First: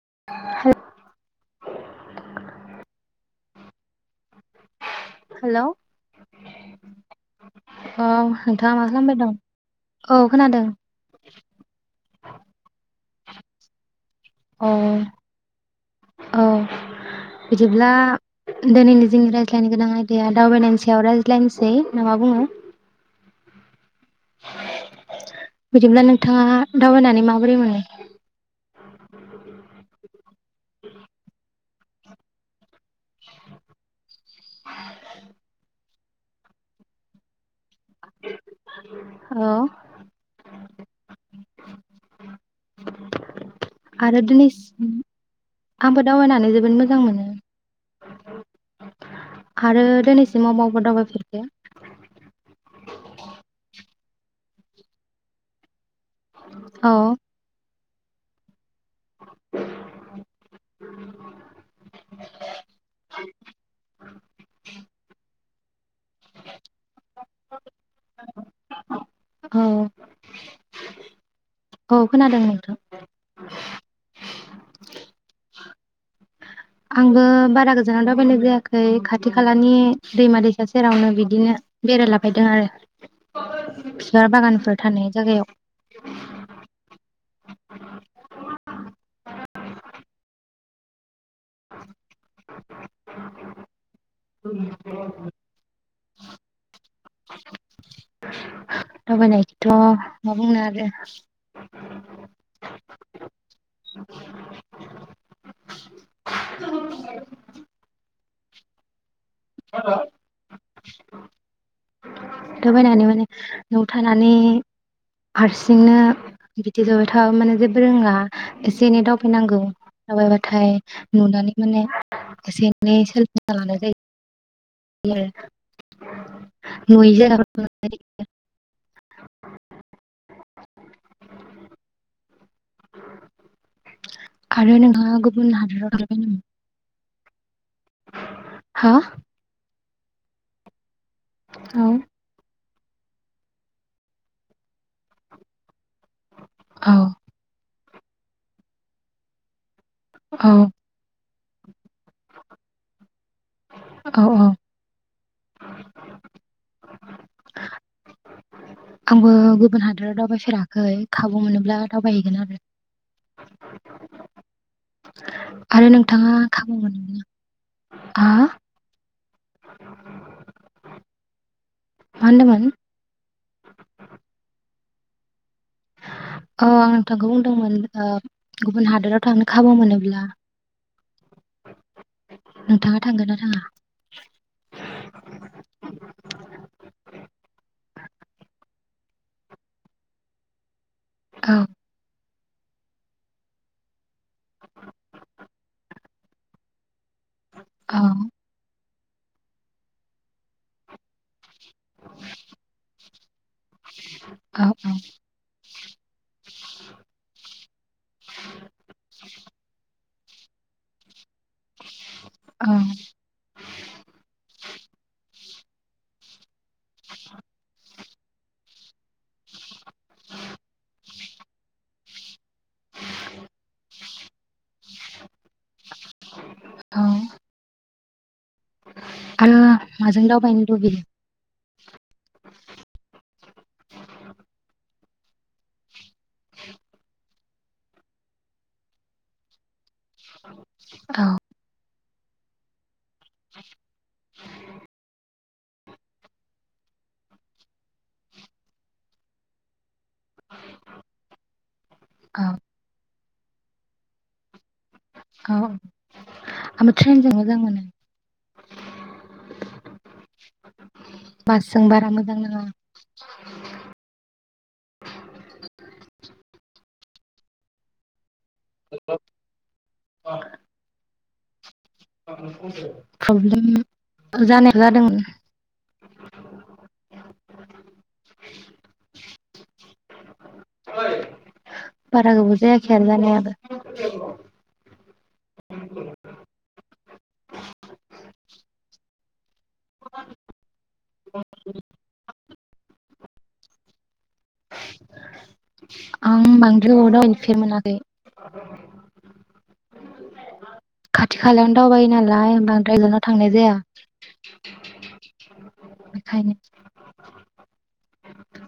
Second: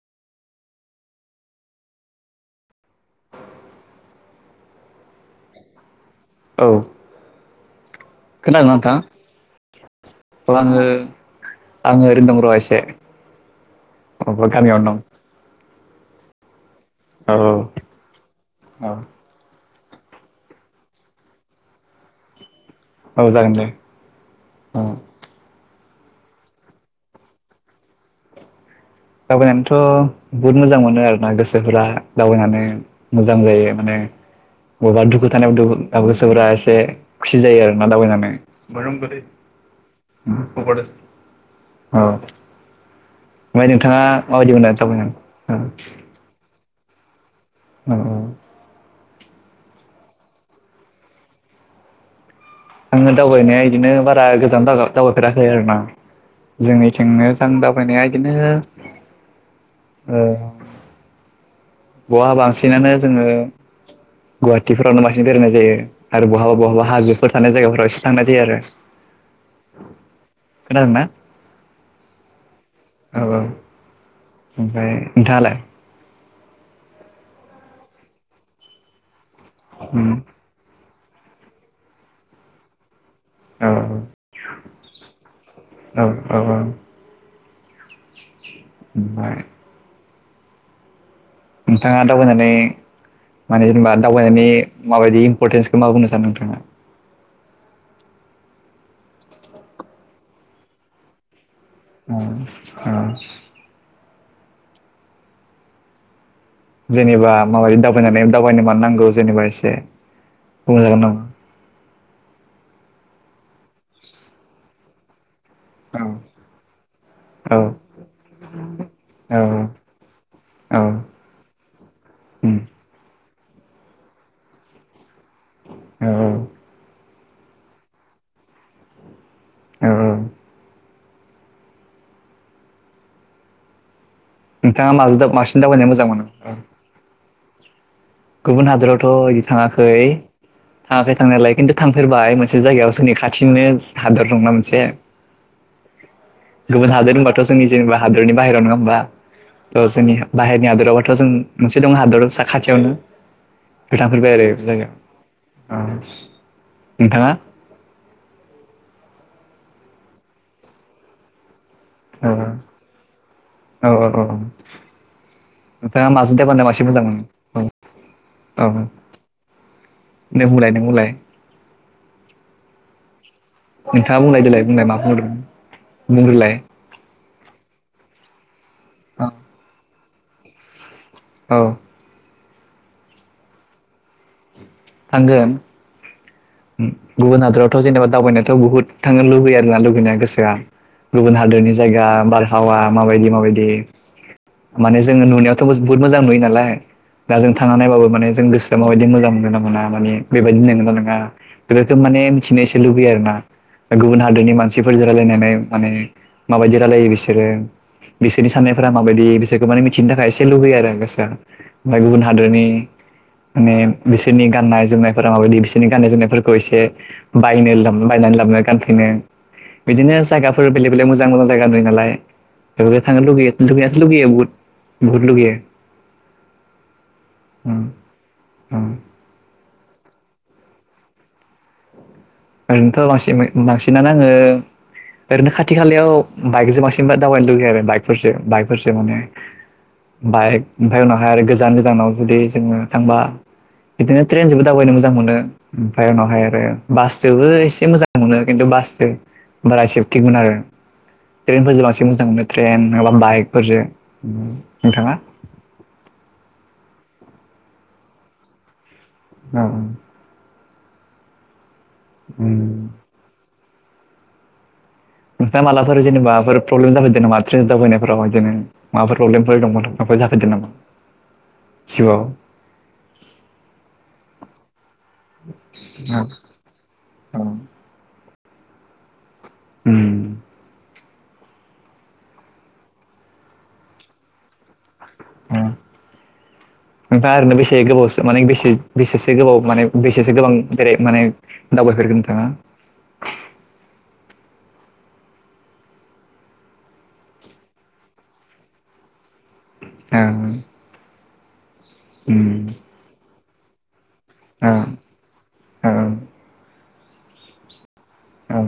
[inaudible] Hello औ खोनादों नोंथाङा मा नोंथां खालामबाय दं औ खोनादों आङो आङो ओरैनो दं र एसे अब्ला औ गामियावनो दं औ औ बिदिब्ला दिनैनि औ जोंनि रायज्ला जानो गोनां आयदाया दावबायनायनि सायाव रायज्लायनोसै नामा बुङो औ जागोन दे औ बिदिब्ला नोंथाङा दावबायनानै माबोरै मोनो? बुहुत मोजां मोनो आरो ना गोसोफोरा दावबायनानै मोजां जायो। माने बबेबा दुखु थानायाव ओ गोसोफोरा एसे खुसि जायो आरो दावबायनानै औ औ नोंथाङा आरो माबायदि मोनो दिनैसिम दावबायनानै औ आंबो दावबायनानै जोबोद मो मोजां मोनो। औ औ आरो दिनैसिमाव अबाव अबाव दावबायफेरखो? आङो दावबायनाया इदिनो बारा गोजानाव दावबायफेराखै आरो ना। जोंनि औ थिंनो सानदाब बायनाया इदिनो ओ बहा बांसिनानो जोङो गुवाहाटिफोरावनो बांसिन बेरायनाय जायो आरो बहाबा बहाबा हाजोफोर थानाय जायगाफोराव एसे थांनाय जायो आरो। खोनादोंना औ औ खोनादों नोंथां। औ औ ओमफ्राय नोंथाङालाय? आंबो बारा गोजानाव दावबायनाय जायाखै खाथि खाथि खालानि उम दैमा दैसा सेरावनो बिदिनो बेरायला बायदों औ आरो बिबार बागानफोर थानाय औ जागायाव। औ ओमफ्राय नोंथाङा दावबायनानै माने जेनेबा दावबायनायनि माबायदि इम्परटेन्सखौ मा बुंनो सानो नोंथाङा? दावबायनायखौथ' मा बुंनो आरो औ औ जेनेबा माबायदि दावबायनानै दावबायनो मानो नांगौ। जेनेबा एसे बुंजागोन नामा? दावबायनानै माने नआव थानानै हारसिंनो औ बिदि जबाय थाबा माने जेबो रोङा एसे एनै औ दावबायनांगौ दावबायबाथाय औ नुनानै माने उम एसे एनै सो लानाय जायो। [unintelligible] औ औ नुयि जागा [unintelligible] औ औ औ नोंथाङा माजो बांसिन दावबायनायनो मोजां थांबाय नामा मोनो? गुबुन हा हादोरावथ' बिदि थाङाखो यै थाङाखै थांनायालाय खिन्थु औ थांफेरबाय मोनसे मोनसे जायगायाव जोंनि खाथिनिनो हादर दंना मोनसे। औ गुबुन हादोर होमबाथ' जोंनि जेनेबा हादरनि बाहेरायाव नङा होमबा? थ' जोंनि औ बाहेरनि हादोरावबाथ' जों मोनसे दं हादर साखाथियावनो खो औ थांफेरबाय आरो औ बे जायगायाव। औ नोंथाङा? आंबो गुबुन हादोराव दावबायफेराखै खाबु मोनोब्ला औ दावबायहैगोन आरो। औ औ औ। आरो नोंथाङा नोंथाङा माजो दावबाना खाबु बांसिन मोजां मोनोब्ला मोनो हा औ। नों बुंलाय नों बुंलाय। मा होनदोमोन? नोंथाङा बुंलाय देलाय बुंलाय मा बुंहरदों? बुंग्रोलाय। नोंखौ बुंदोंमोन ओ गुबुन हादोराव औ थांनो खाबु मोनो ब्ला औ। नोंथाङा थांगोन ना थाङा? थांगोन गुबुन हादरावथ' जेनेबा दावबायनायाथ' बुहुद थांनो लुबैयो आरोना लुुबैनाया गोसोआ। गुबुन औ हादोरनि जायगा बार हावा माबायदि माबायदि माने जोङो नुनायावथ' बुहुत मोजां नुयो नालाय। दा जों थांना औ नायबाबो माने जों गोसोआ माबायदि मोजां [unintelligible] मोना माने बेबायदि नोंगोना नङा? बेफोरखो माने मिथिनो एसे लुबैयो आरोना। गुबुन हादोरनि औ मानसिफोरजों रायलायनानै माने माबायदि रायलायो बिसोरो बिसोरनि साननायफोरा माबायदि बिसोरखौ माने मिथि थिनो थाखाय एसे लुगैयो आरो गोसोआ। फाय गुबुन हादोरनि औ माने बिसो नि गाननाय जोमनायफोर रा माबायदि बिसोरनि गाननाय जोमनायफोरखौ एसे बायनो बायनानै लाबो गानफैनो बिदिनो जायगाफोर बेलेग बेलेग मोजां मोजां जायगा नुयो नालाय। बेफोरखो थांनो लुबैयो [unintelligible] लुगैयो बुहुत बुहुत लुगैयो। [unintelligible] [inaudible] ईम। आरो माजों दावबायनो लुबैयो। ओरैनोथ लासिमो। बांसिनानो आङो ओरैनो खाथि खालायाव बाइकजों बांसिन दावबायनो लुुबैयो आरो बाइकफोरसो बाइकफोरसो माने बाइक ओमफ्राय औ उनावहाय आरो गोजान गोजानाव जुदि जोङो थांबा बिदिनो ट्रेनजोंबो दावबायनो मोजां मोनो ओमफ्राय उनावहाय आरो बास। जोबो इसे मोजां मोनो खिन्थु बासजों बारा सेफटिगोन आरो ट्रेनफोरजों बांसिन मोजां औ मोनो ट्रेन नङा बाइकफोरजों नोंथाङा। आंबै ट्रेनजों मोजां मोनो। उम। बास। जों बारा मोजां नाङा। नोंथाङा मालाफोर जेनेबाफोर प्रब्लेम जाफेरदों नामा ट्रेन्स दावफैनायफोराव बिदिनो माबाफोर प्रब्लेमफोर दंमोन माबफोर जाफैदों नामा जिउआव। प्रब्लेम जानाया जादोंमोन। औ औ। उम। बारा गोबावजायाखै आरो जानाय। नोंथाङा ओरैनो बेसे गोबावसो माने बेसे बेसेसो गोबाव माने बेसेसो गोबां बेेराय माने दावबाय फेरखो नोंथाङा‌ उम बांद्राय अरदाव हैफेर मोनाखै। ओं। खाथि खालायाव। दावबायो नालाय बांद्राय गोजानाव थांनाय। जिया। ओ। ओ। बेखायनो। औ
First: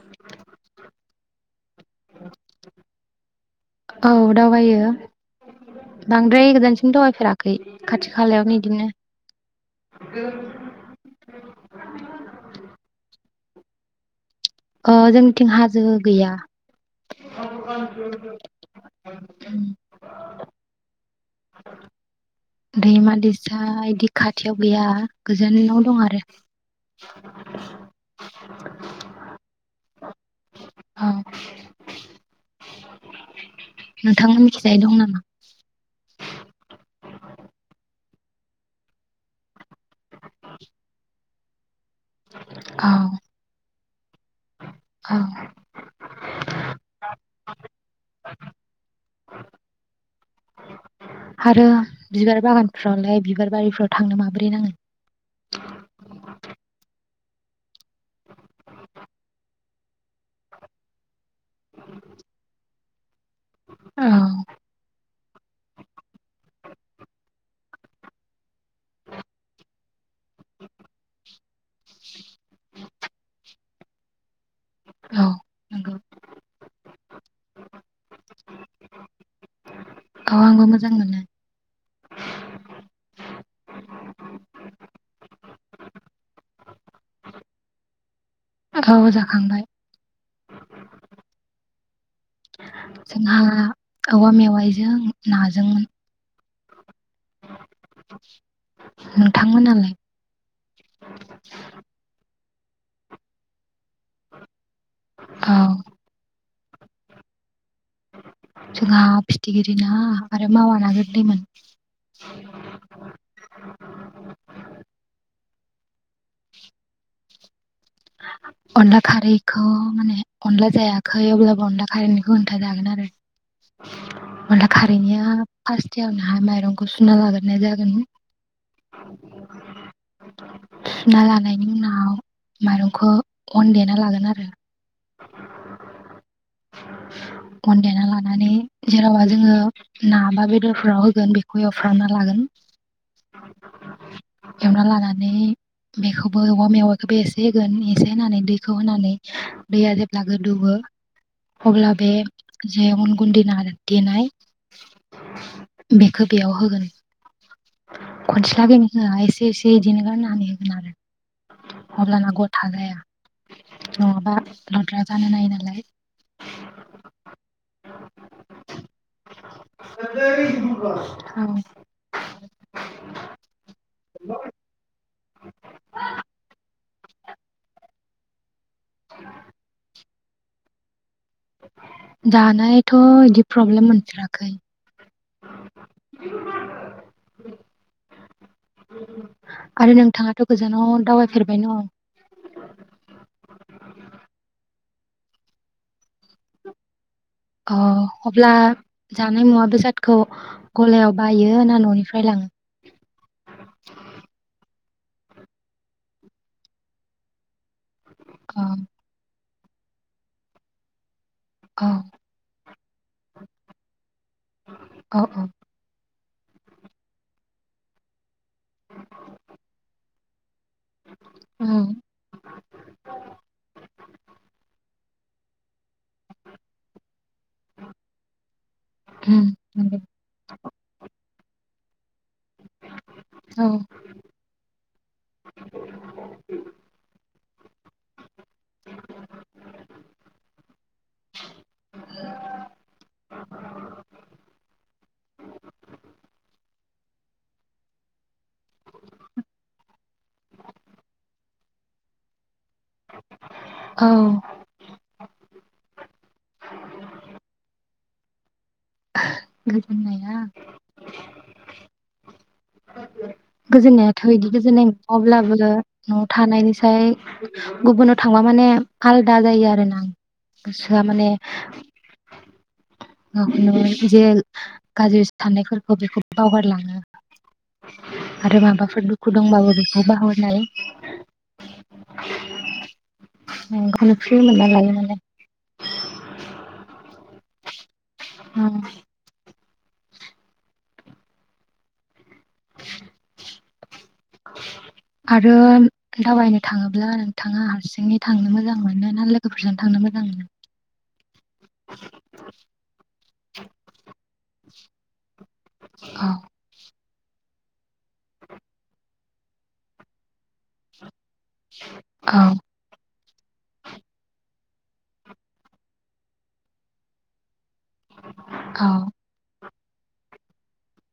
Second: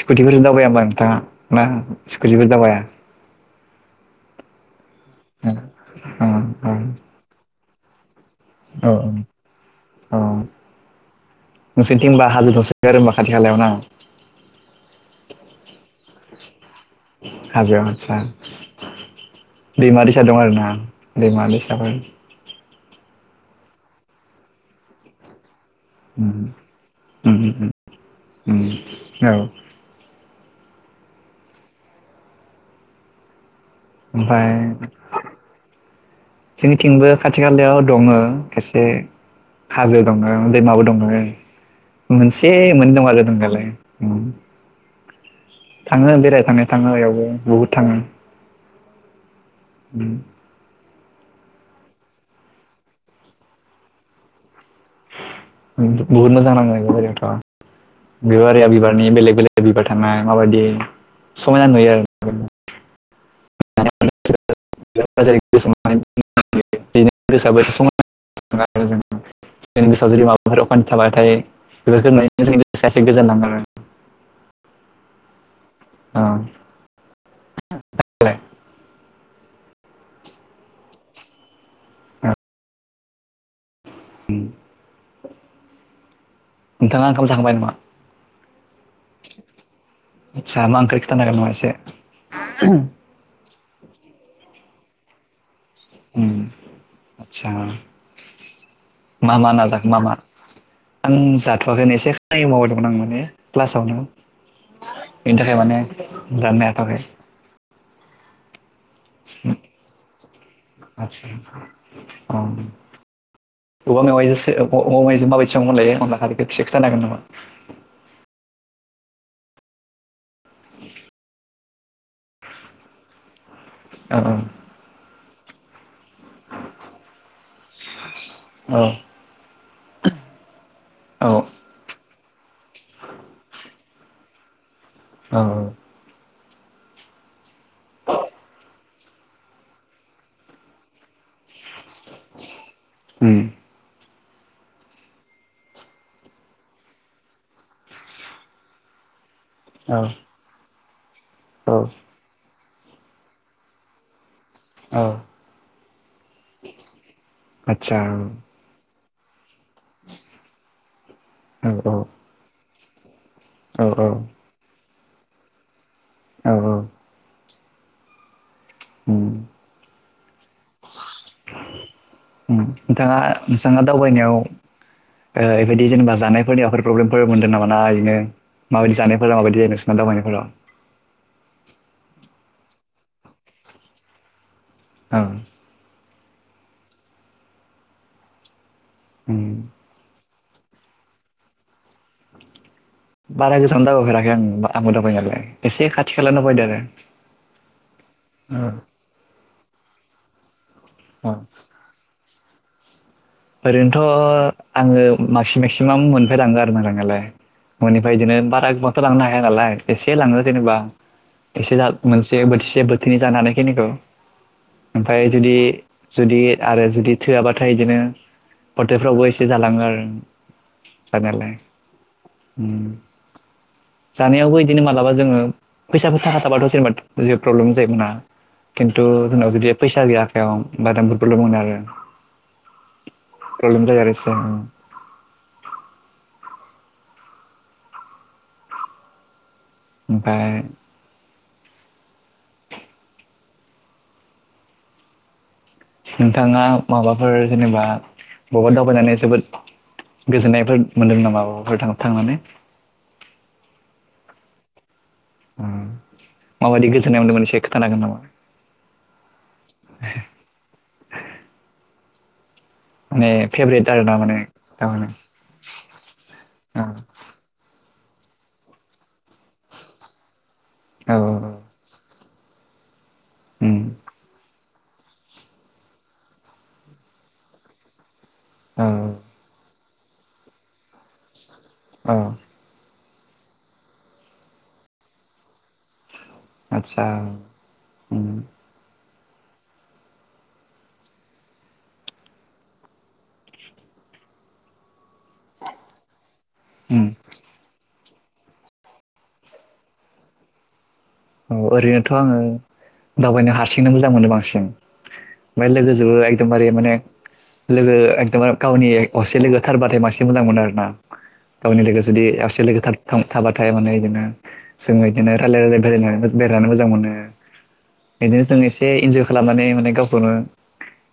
स्कुटिफोर दावबायाबा नोंथाङा ना स्कुटिफोर दावबाया। औ दावबायो। औ बांद्राय गोजानसिम दावबायफेराखै। खाथि। खालायाव बिदिनो। औ नोंसिथिंबा हाजो दंसो डारो होनबा खााथि खालायाव ना। अ जोंनिथिं हाजो गैया। हाजोआव आदसा दैमा दैसा बो। दैमा दैसा बिदि खाथियाव गैया गोजानाव। दं आरो। उम उम उम औ औ। नोंथाङा ओमफ्राय मिथिजायै दं नामा जोंनिथिंबो। खाथि खालायाव दङ खायसे। हाजो दङ दैमाबो दङ। मोनसे औ मोननै दं आरो औदिनखालि उम औ थाङो बेराय थांनाय थाङो बेयावबो बहुद थाङो उम आरो बिबार बागानफ्रावलाय बिबार बारिफ्राव थांनो माबोरै नाङो द [unintelligible] बेबारिया बिबारनि बेलेग बेलेग बिबार थानाया माबायदि समायना नुयो आरो ना औ [unintelligible] जुदि माबाफोर अखान्थि थाबायथाय बेफोरखौ नुनानै गोजोन नांङो आरो औ नोंगौ अ [unintelligible] औ आंबो मोजां मोनो औ नोंथाङा ओंखाम जाखांबाय नामा औ जाखांबाय आटसा मा ओंख्रि खिथानो हागोन नामा एसे जोंहा औवा मेवाय जों ना उम आदसा मा मा नाजाखो नोंथांमोनालाय मा मा आं जाथवाखैनो एसे खामानिआव बेसथ मावबाय दंमोन आं माने प्लास [unintelligible] बेनि औ थाखाय माने जानोनो हायाखै थाखाय जोंहा फिथिगिरि ना आरो मावा ना आदसा गोरलैमोन अ [unintelligible] अनलाखारैखौ इसेखिनथानो हागोन नामा अनला खारैखौ माने अनला जायाखै अब्लाबो अनला खारैनिखौ खोनथा जागोन आरो औ अनला खारैनिया फार्स खाथियावनोहाय माइरंखौ सुना लाग्रो नांगोन औ सुना औ लानायनि उनाव माइरंखौ अन देना लागोन आरो औ -औ अन देना लानानै जेनवबा जोङो ना बा बेदरफोराव होगोन बेखौ एवफ्रामना लागोन उम एवना लानानै बेखौबो औवा मेवखौ बेसे एसे होगोन एसे होनानै दैखौ होनानै दैया औ जेब्ला गोदौवो औ अब्ला बे जे उन गुन्दै देनाय औ बेखौ बेयाव होगोन आतसा खनसेलागै एसे एसे इदिनो गारनानै होगोन आरो औ हब्लाना ग औ [unintelligible] औ नङाबा लद्रा जानो नायो नालाय औ उम [unintelligible] औ उम नोंथाङा नोंथाङा दावबायनायाव ओ बेबायदि जेनेबा जानायफोरनियाव माबाफोर प्रब्लेमफोर मोन्दों नामा ना इदिनो माबायदि जानायफोरा माबायदि जायो नोंसोरना दावबायनायाव फोरा जानायाथ' इदि प्रब्लेम मोनफेराखै औ [inaudible] उम आरो नोंथाङा थ गोजानाव दावबायफेरबाय ना बारा गोजान दावबायफेराखै आं आंबो दावबायनायालाय एसे खाथि खाला दावबायदो आरो अ अब्ला जानाय मुवा बेसाद खौ गलायाव अ बायो ना न'निफ्राय लाङो ओरैनोथ' आङो मासि मेक्सिमाम न'निफ्राय लांङो आरो ना लांनायालाय ननिफ्राय बिदिनो अ बारा गोबांथ' लांनो हाया हाया नालाय एसे लांनो जेनेबा एसे औ जा-मोनसे बोथिसे बो थिनै जानो हानाय खिनिखौ औ ओमफ्राय औ जुदि जुदि आरो जुदि थोआबाथाय इदिनो हथेलफ्रावबो एसे जालाङो आरो जानायालाय उम उम जानायावबो बिदिनो मालाबा जोङो फैसा फोर थाख थाबाथ जेनेबा जेबो प्रब्लेम जायो बुंङा खिन्थु उम जोंनाव जुदि नंगौ फैसा गैया आखायाव बादामफोरखौल' मोनो आरो औ प्रब्लेमजायो आरो [unintelligible] [inaudible] ओमफाय [unintelligible] नोंथाङा माबाफोर जेनेबा बबबा दावबायनानै जोबोद गोजोननायफोर मोनदों नामा बबाफोर थां-थांनानै [unintelligible] औ उय माबायदि गोजोननाय मोनदों मोन एसे खोनथानो हागोन नामा गोजोननाया माने फेभरेट आरो ना गोजोननायाथ माने इदि गोजोननाय थारमाने नोंङा अब्लाबो नआव औ थानायनिसाय गुबुनाव थांबा माने आलादा जायो आरो ना गोसोआ औ माने औ न उम। जेल गाज्रि साननायफोरखौ बेखौ बावगारलाङो आरो औ माबाफोर दुखु दंबाबो खबा हरनाय अ ओंखायनो फ्रि मोनना लायो माने आदसा उम [unintelligible] आरो दावबायनो उम थांङोब्ला नोंथाङा हारसिंङै थांनो मोजां मोनो ना लोगोफोरजों थांनो मोजां मोनो औ ओरैनोथ आंङो दावबायनो हारसिंनो मोजां मोनो बांसिन ओमफ्राय लोगोजोंबो औ एकदमबारे माने लोगो एखदमार गावनि असे लोगो थारबाथाय मांसि मोजां मोनो आर ना गावनि लोगो जुदि औ आससे लोगो थाद थां थाबाथाय माने इदिनो जोंङो इदिनो रायलाय रायलाय बेरायना बेरायनानै मोजां मोनो बिदिनो जों औ एसे इन्जय खालामनानै माने गावखौनो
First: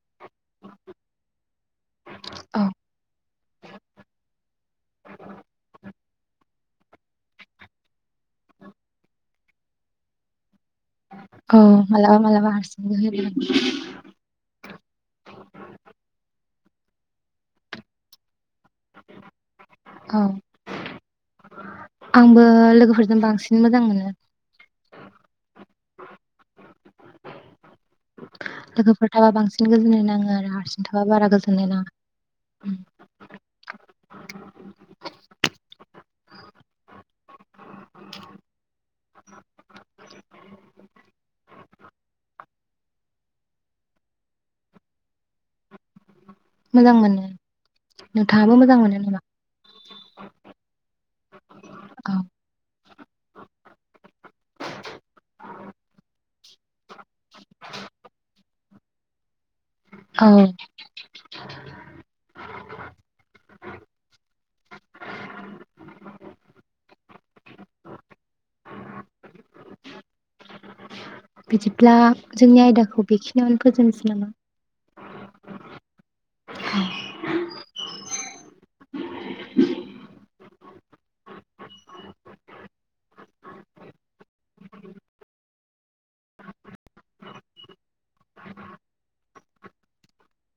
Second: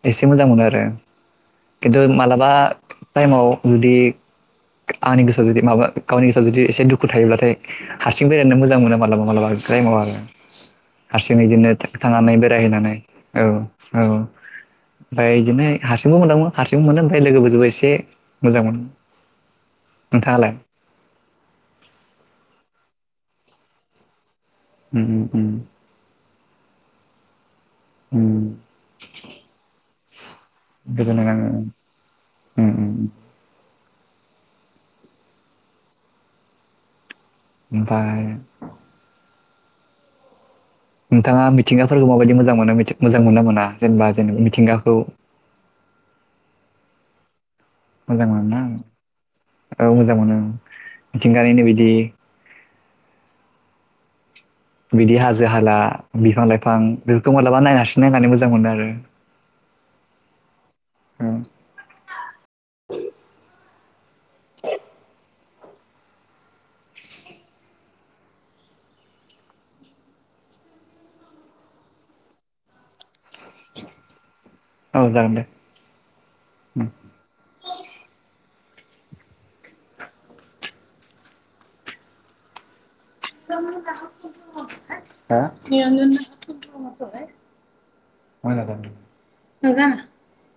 एसे मोजां मोनो आरो खिन्थु मालाबा औ टाइमाव जुदि आंनि गोसो जुदि माबा गावनि गोसोआव जुदि एसे दुखु थायोब्लाथाय हारसिं बेरायनो मोजां मोनो मालाबा मालाबा थाइमाव आरो हारसिं औ इदिनो मालाबा थांनानै मालाबा हारसिंबो बेरायहैनानै होयो औ औ ओमफ्राय इदिनो हारसिंबो मोनदांमो हारसिं मोनो ओमफ्राय लोगोफोरजों एसे मोजां मोनो [unintelligible] औ नोंथाङालाय आंबो लोगोफोर जों बांसिन मोजां मोनो। उम उम उम उम लोगोफोर थाबा बांसिन गोजोननाय नांङो। गोजोननाय नाङो ओम ओम ओम [inaudible] ओमफ्राय नोंथाङा मिथिंगाफोरखौ माबायदि मोजां मोनो मोजां मोना मोना जेनेबा जेनेबा मिथिंगाखौ मोजां मोनो मोजां नोंथाङाबो मोनोना मोजां मोनो नामा औ मोजां मोनो मिथिंगानिनो बिदि औ बिदि हाजो हाला बिफां लाइफां बेफोरखौ मालाबा नायनासि नायनानै मोज मोजां मोनो आरो औ [inaudible] [inaudible] बिदिब्ला जोंनि आयदाखौ बेखिनियावनो फोजोबनोसै नामा? औ जागोन दे। [inaudible] [unintelligible]